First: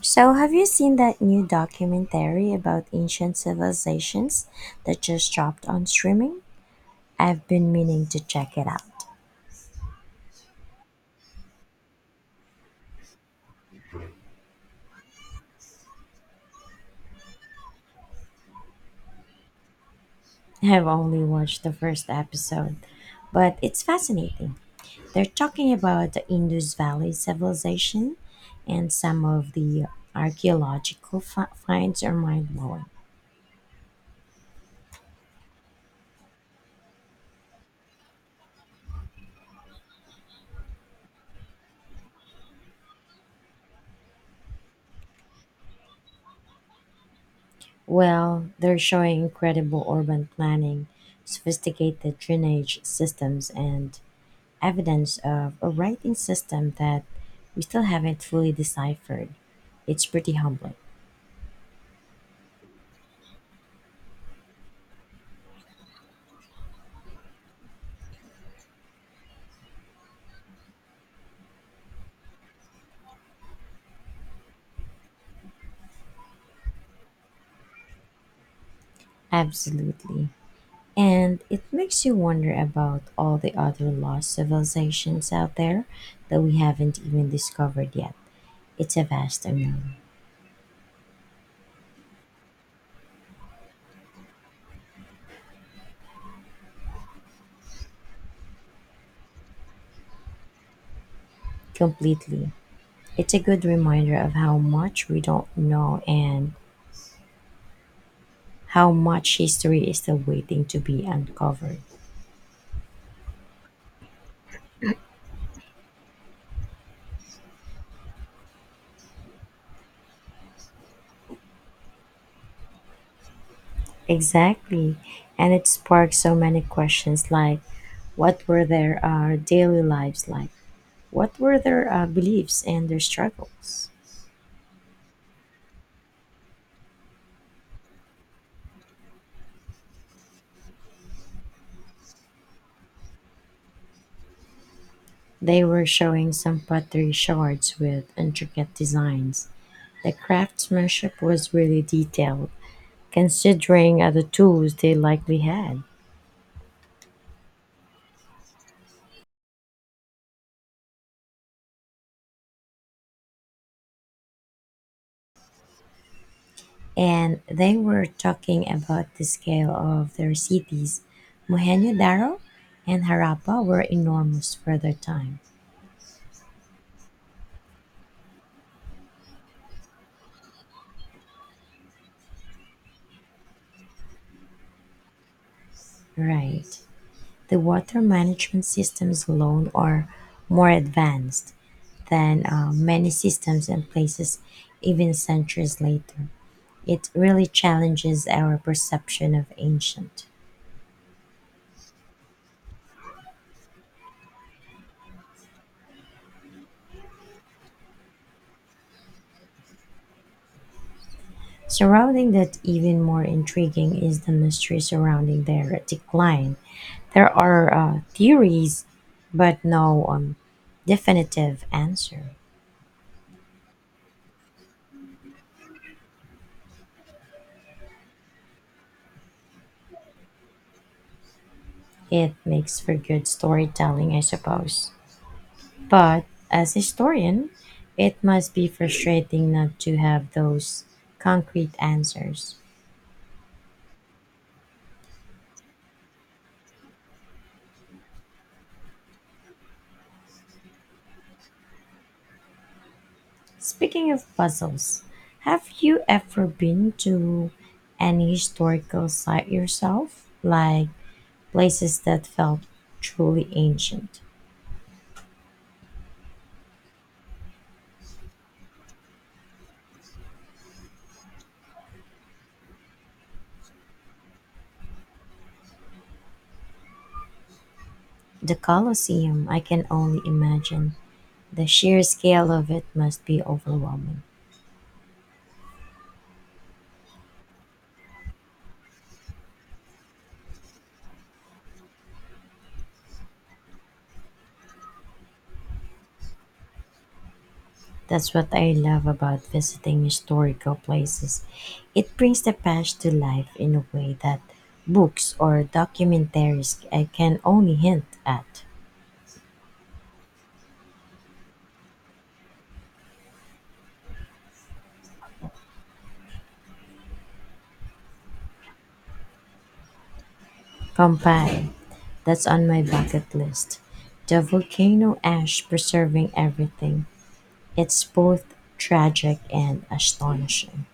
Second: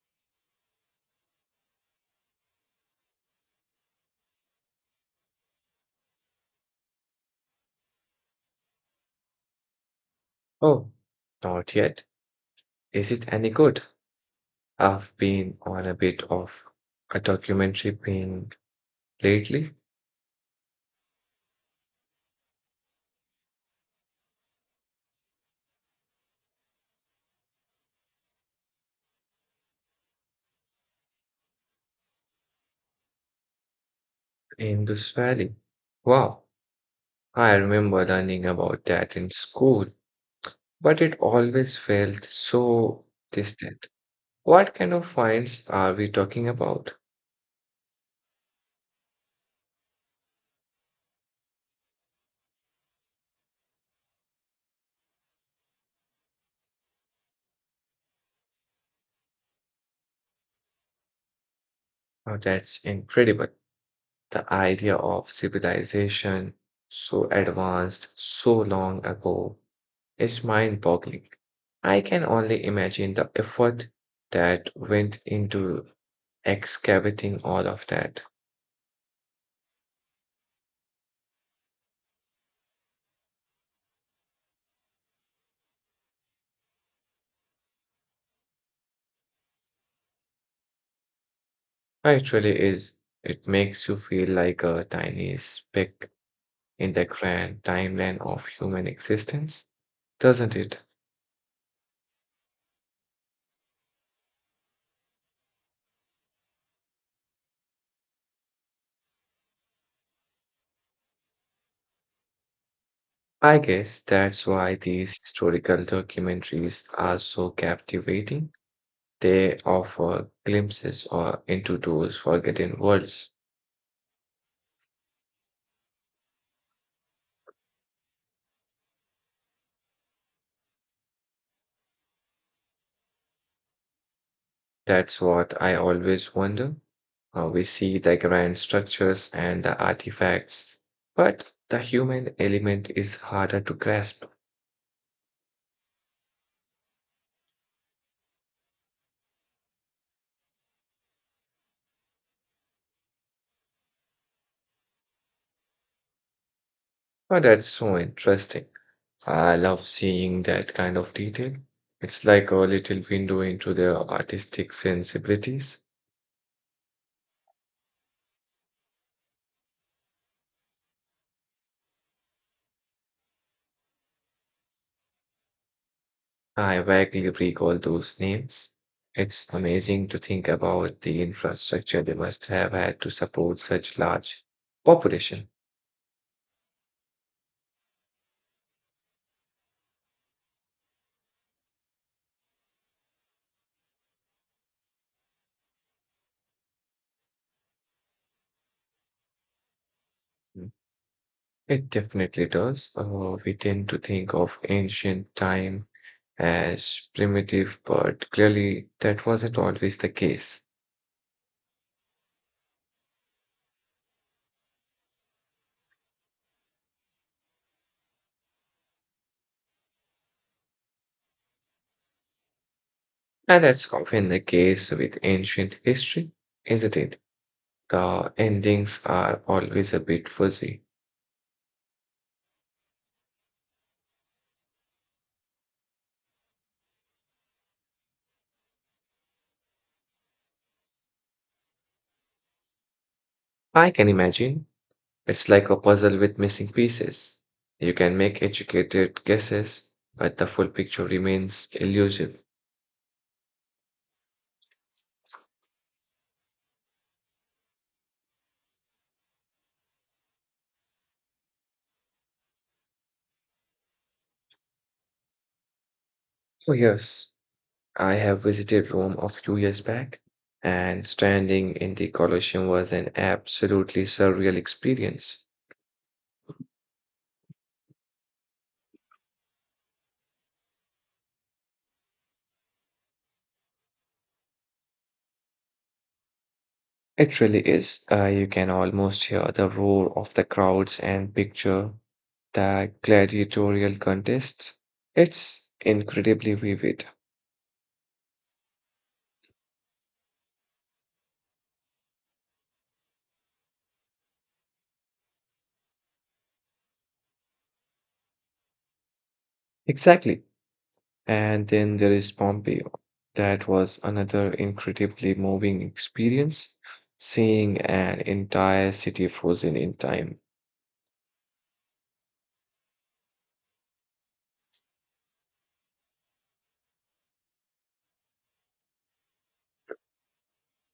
So, have you seen that new documentary about ancient civilizations that just dropped on streaming? I've been meaning to check it out. Oh, not yet. Is it any good? I've been on a bit of a documentary being lately I've only watched the first episode, but it's fascinating. They're talking about the Indus Valley civilization, and some of the finds are mind blowing. in this valley. Wow, I remember learning about that in school, but it always felt so distant. What kind of finds are we talking about? Well, they're showing incredible urban planning, sophisticated drainage systems, and evidence of a writing system that we still haven't fully deciphered. It's pretty humbling. Oh, that's incredible. The idea of civilization so advanced so long ago is mind boggling. I can only imagine the effort that went into excavating all of that. Absolutely. And it makes you wonder about all the other lost civilizations out there that we haven't even discovered yet. It's a vast unknown. It really is. It makes you feel like a tiny speck in the grand timeline of human existence, doesn't it? Completely. It's a good reminder of how much we don't know and how much history is still waiting to be uncovered. I guess that's why these historical documentaries are so captivating. They offer glimpses or into those forgotten worlds. Exactly. And it sparked so many questions like what were their daily lives like? What were their beliefs and their struggles? That's what I always wonder. We see the grand structures and the artifacts, but the human element is harder to grasp. They were showing some pottery shards with intricate designs. The craftsmanship was really detailed, considering the tools they likely had. Oh, that's so interesting. I love seeing that kind of detail. It's like a little window into their artistic sensibilities. And they were talking about the scale of their cities. Mohenjo-Daro and Harappa were enormous for their time. I vaguely recall those names. It's amazing to think about the infrastructure they must have had to support such large population. Right. The water management systems alone are more advanced than many systems in places even centuries later. It really challenges our perception of ancient. It definitely does. We tend to think of ancient time as primitive, but clearly that wasn't always the case. Surrounding that, even more intriguing is the mystery surrounding their decline. There are theories, but no definitive answer. And that's often the case with ancient history, isn't it? The endings are always a bit fuzzy. It makes for good storytelling, I suppose. But as a historian, it must be frustrating not to have those concrete answers. I can imagine. It's like a puzzle with missing pieces. You can make educated guesses, but the full picture remains elusive. Speaking of puzzles, have you ever been to any historical site yourself? Like places that felt truly ancient? Oh, yes. I have visited Rome a few years back, and standing in the Colosseum was an absolutely surreal experience. The Colosseum, I can only imagine. The sheer scale of it must be overwhelming. It really is. You can almost hear the roar of the crowds and picture the gladiatorial contests. It's incredibly vivid. That's what I love about visiting historical places. It brings the past to life in a way that books or documentaries I can only hint at. Exactly. And then there is Pompeii. That was another incredibly moving experience, seeing an entire city frozen in time. Pompeii, that's on my bucket list. The volcano ash preserving everything. It's both tragic and astonishing.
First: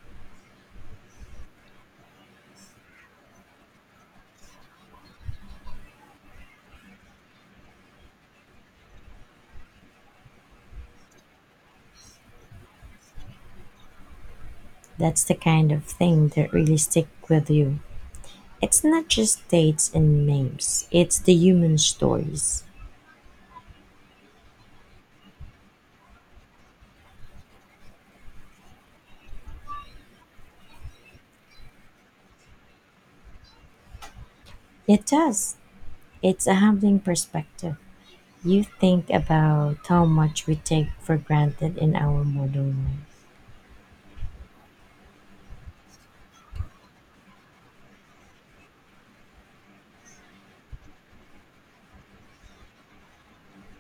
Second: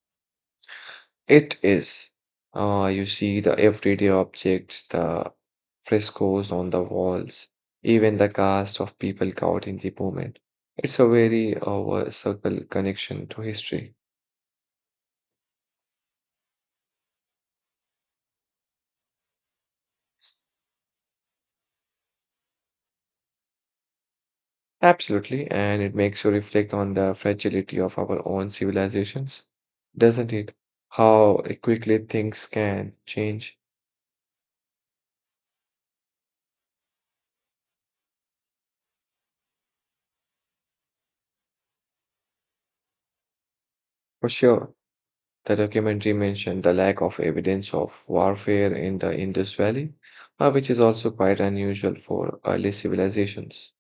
It is. You see the everyday objects, the frescoes on the walls, even the cast of people caught in the moment. It's a very circle connection to history. That's the kind of thing that really stick with you. It's not just dates and names, it's the human stories. Absolutely, and it makes you reflect on the fragility of our own civilizations, doesn't it? How quickly things can change. It does. It's a humbling perspective. You think about how much we take for granted in our modern life. For sure. The documentary mentioned the lack of evidence of warfare in the Indus Valley, which is also quite unusual for early civilizations.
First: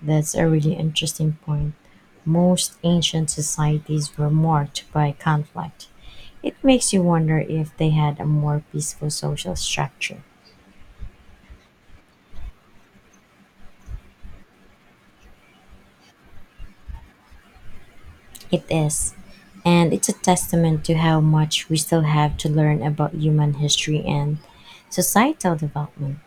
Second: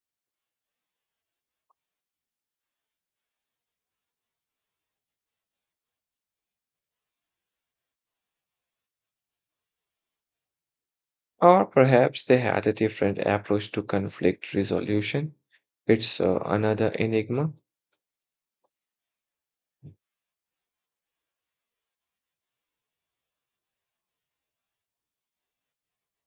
That's a really interesting point. Most ancient societies were marked by conflict. It makes you wonder if they had a more peaceful social structure. Or perhaps they had a different approach to conflict resolution. It's another enigma. It is. And it's a testament to how much we still have to learn about human history and societal development.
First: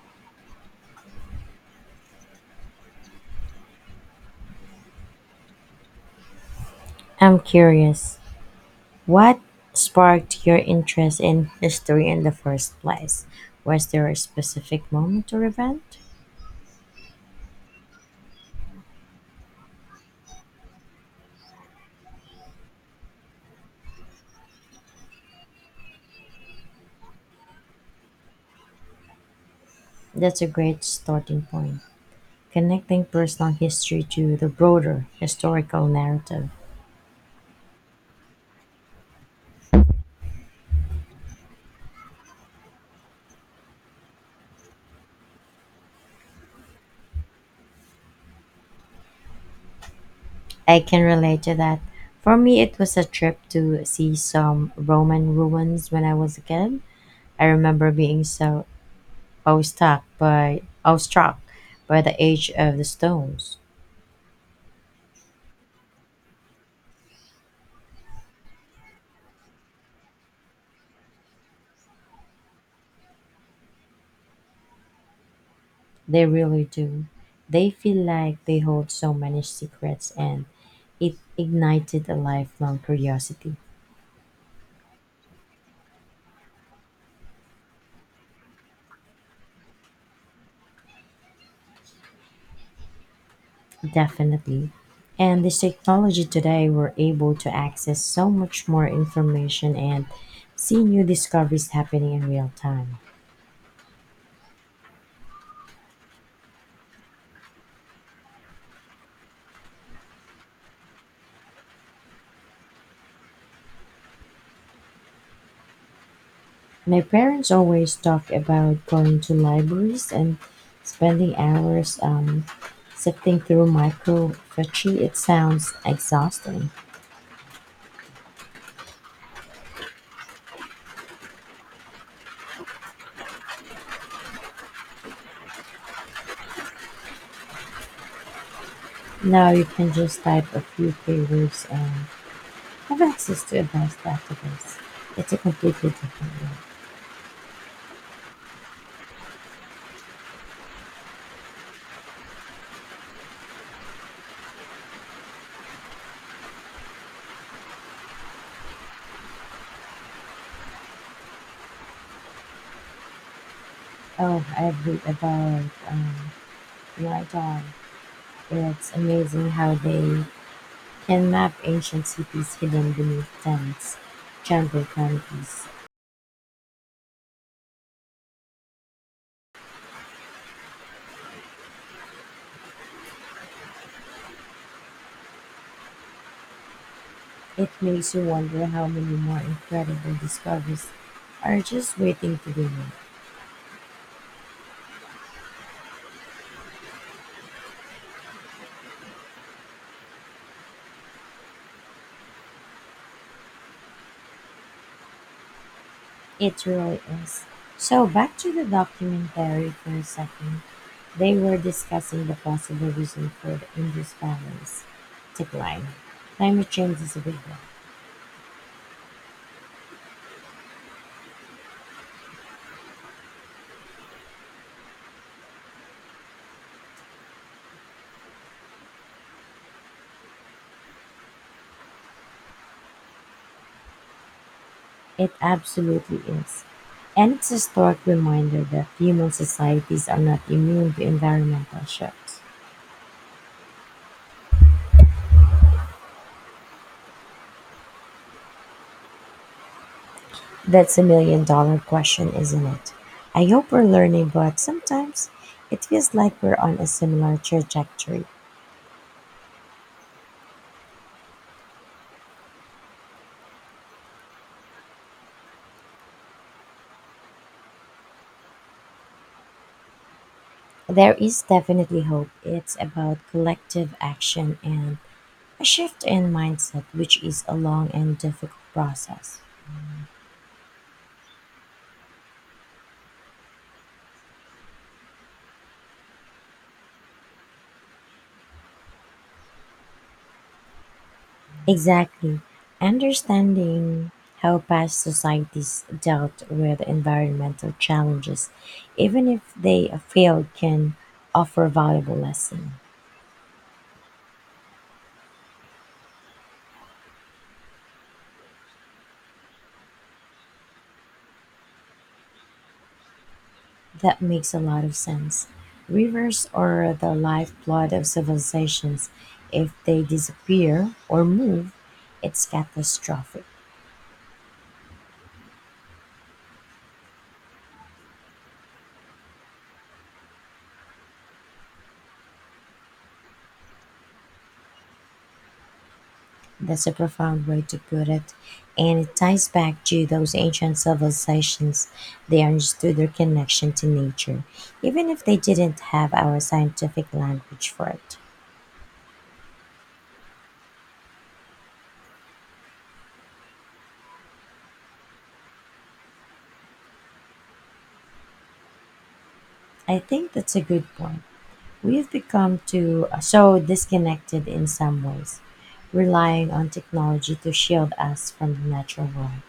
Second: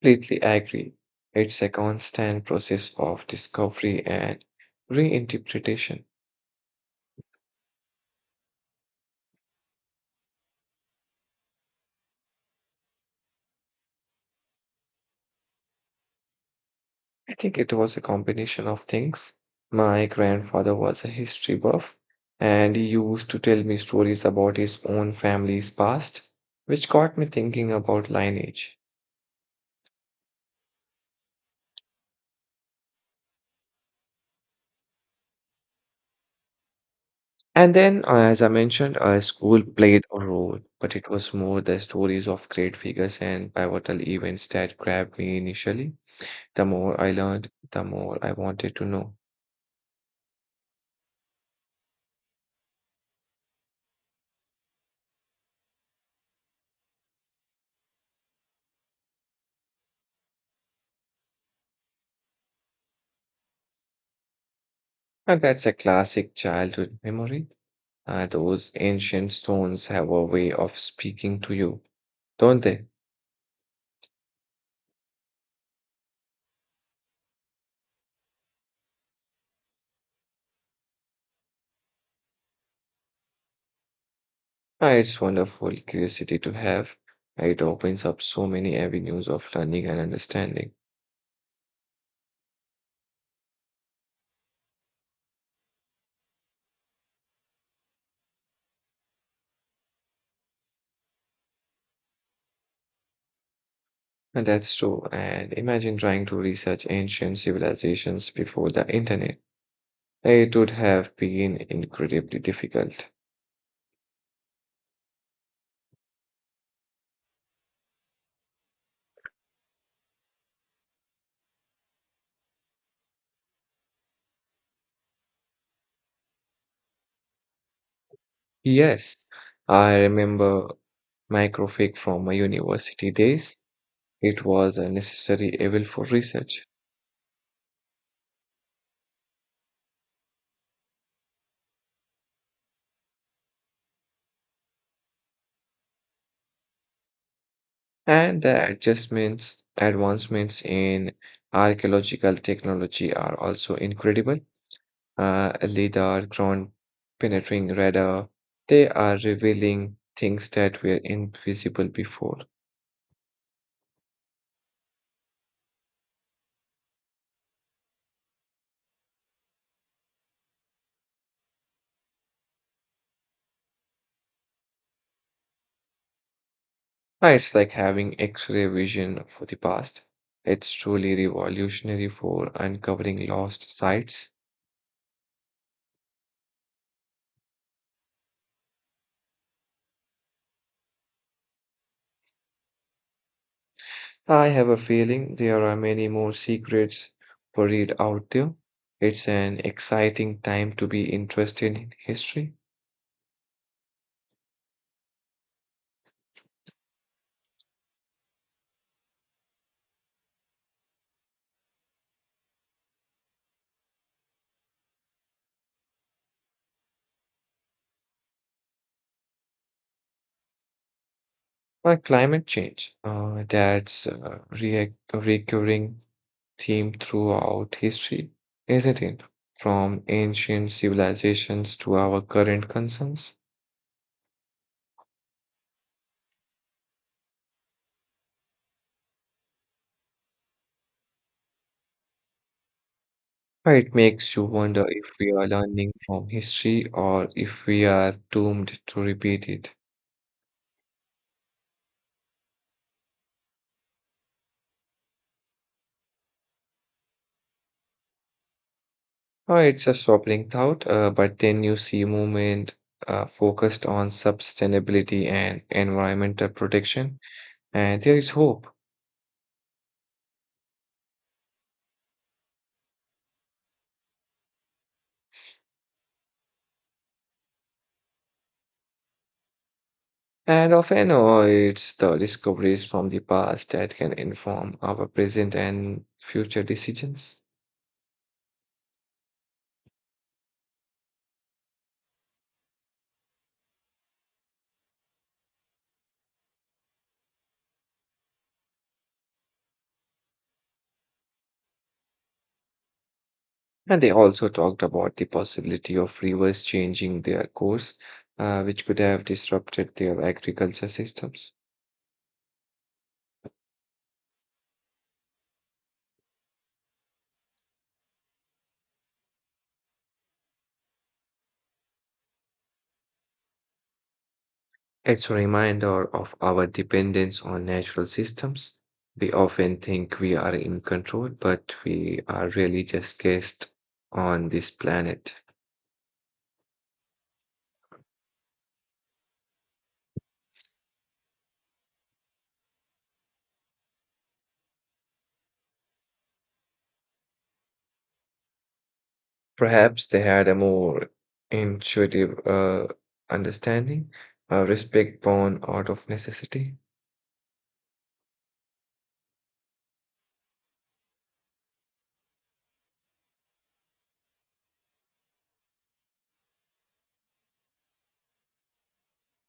Completely agree. It's a constant process of discovery and reinterpretation. I'm curious. What sparked your interest in history in the first place? Was there a specific moment or event? I think it was a combination of things. My grandfather was a history buff, and he used to tell me stories about his own family's past, which got me thinking about lineage. That's a great starting point. Connecting personal history to the broader historical narrative. And then, as I mentioned, school played a role, but it was more the stories of great figures and pivotal events that grabbed me initially. The more I learned, the more I wanted to know. I can relate to that. For me, it was a trip to see some Roman ruins when I was a kid. I remember being so awestruck by the age of the stones. And that's a classic childhood memory. Those ancient stones have a way of speaking to you, don't they? They really do. They feel like they hold so many secrets, and it ignited a lifelong curiosity. Ah, it's wonderful curiosity to have. It opens up so many avenues of learning and understanding. Definitely. And this technology today, we're able to access so much more information and see new discoveries happening in real time. And that's true. And imagine trying to research ancient civilizations before the internet. It would have been incredibly difficult. My parents always talk about going to libraries and spending hours sifting through microfiche. It sounds exhausting. Yes, I remember microfig from my university days. It was a necessary evil for research. Now you can just type a few keywords and have access to advanced database. It's a completely different world. And the adjustments, advancements in archaeological technology are also incredible. Lidar, ground penetrating radar, they are revealing things that were invisible before. Oh, I read about LiDAR. It's amazing how they can map ancient cities hidden beneath tents, jungle canopies. It's like having X-ray vision for the past. It's truly revolutionary for uncovering lost sites. It makes you wonder how many more incredible discoveries are just waiting to be made. I have a feeling there are many more secrets buried out there. It's an exciting time to be interested in history. It really is. So back to the documentary for a second. They were discussing the possible reason for the Indus Valley's decline. Climate change is a big one. Like climate change, that's a recurring theme throughout history, isn't it? From ancient civilizations to our current concerns. It absolutely is. And it's a stark reminder that human societies are not immune to environmental shifts. It makes you wonder if we are learning from history or if we are doomed to repeat it. That's a million dollar question, isn't it? I hope we're learning, but sometimes it feels like we're on a similar trajectory. Oh, it's a sobering thought, but then you see movement focused on sustainability and environmental protection, and there is hope. There is definitely hope. It's about collective action and a shift in mindset, which is a long and difficult process. And often, oh, it's the discoveries from the past that can inform our present and future decisions. Exactly. Understanding how past societies dealt with environmental challenges, even if they failed, can offer valuable lesson. And they also talked about the possibility of rivers changing their course, which could have disrupted their agriculture systems. That makes a lot of sense. Rivers are the lifeblood of civilizations. If they disappear or move, it's catastrophic. It's a reminder of our dependence on natural systems. We often think we are in control, but we are really just guests on this planet. That's a profound way to put it. And it ties back to those ancient civilizations. They understood their connection to nature, even if they didn't have our scientific language for it. Perhaps they had a more intuitive understanding, a respect born out of necessity. I think that's a good point. We have become too so disconnected in some ways, relying on technology to shield us from the natural world.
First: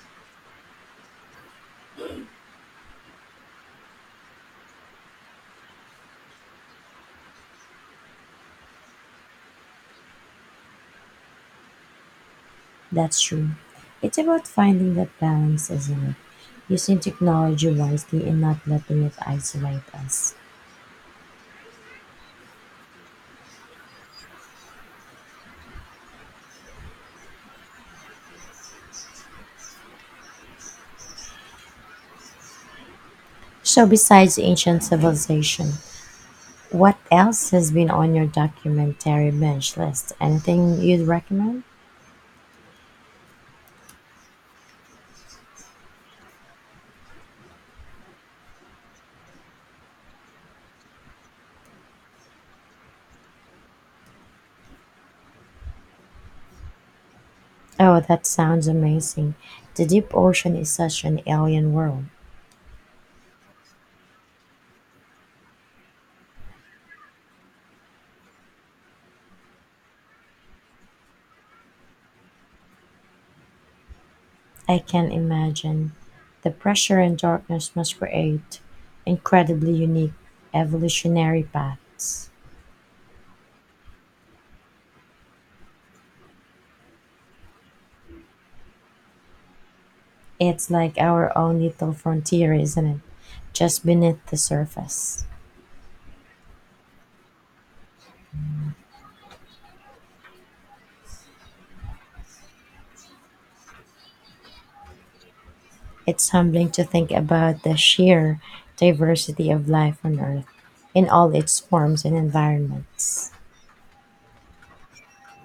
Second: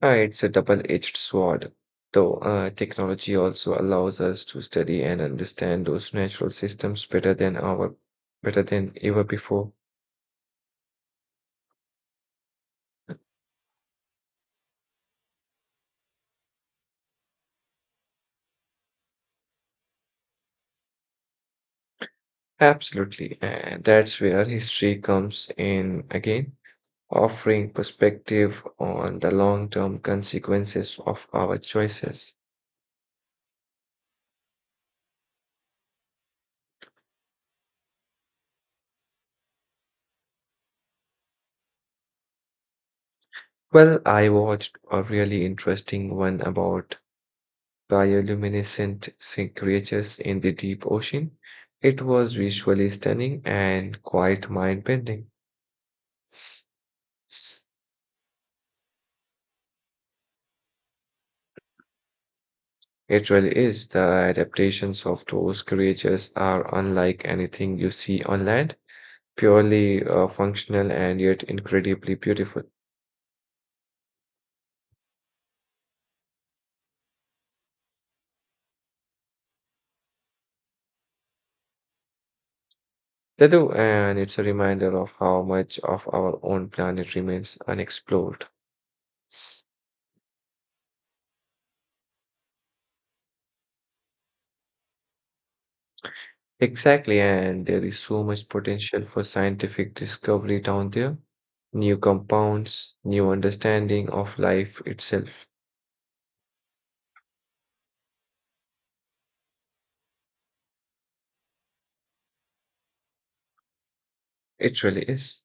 It's a double edged sword, though technology also allows us to study and understand those natural systems better than ever before. That's true. It's about finding that balance, isn't it? Using technology wisely and not letting it isolate us. Absolutely. And that's where history comes in again, offering perspective on the long-term consequences of our choices. So, besides ancient civilization, what else has been on your documentary bench list? Anything you'd recommend? Well, I watched a really interesting one about bioluminescent sea creatures in the deep ocean. It was visually stunning and quite mind-bending. Oh, that sounds amazing. The deep ocean is such an alien world. It really is. The adaptations of those creatures are unlike anything you see on land purely functional and yet incredibly beautiful. I can imagine. The pressure and darkness must create incredibly unique evolutionary paths. They do, and it's a reminder of how much of our own planet remains unexplored. It's like our own little frontier, isn't it? Just beneath the surface. Exactly, and there is so much potential for scientific discovery down there. New compounds, new understanding of life itself. It's humbling to think about the sheer diversity of life on Earth in all its forms and environments. It really is.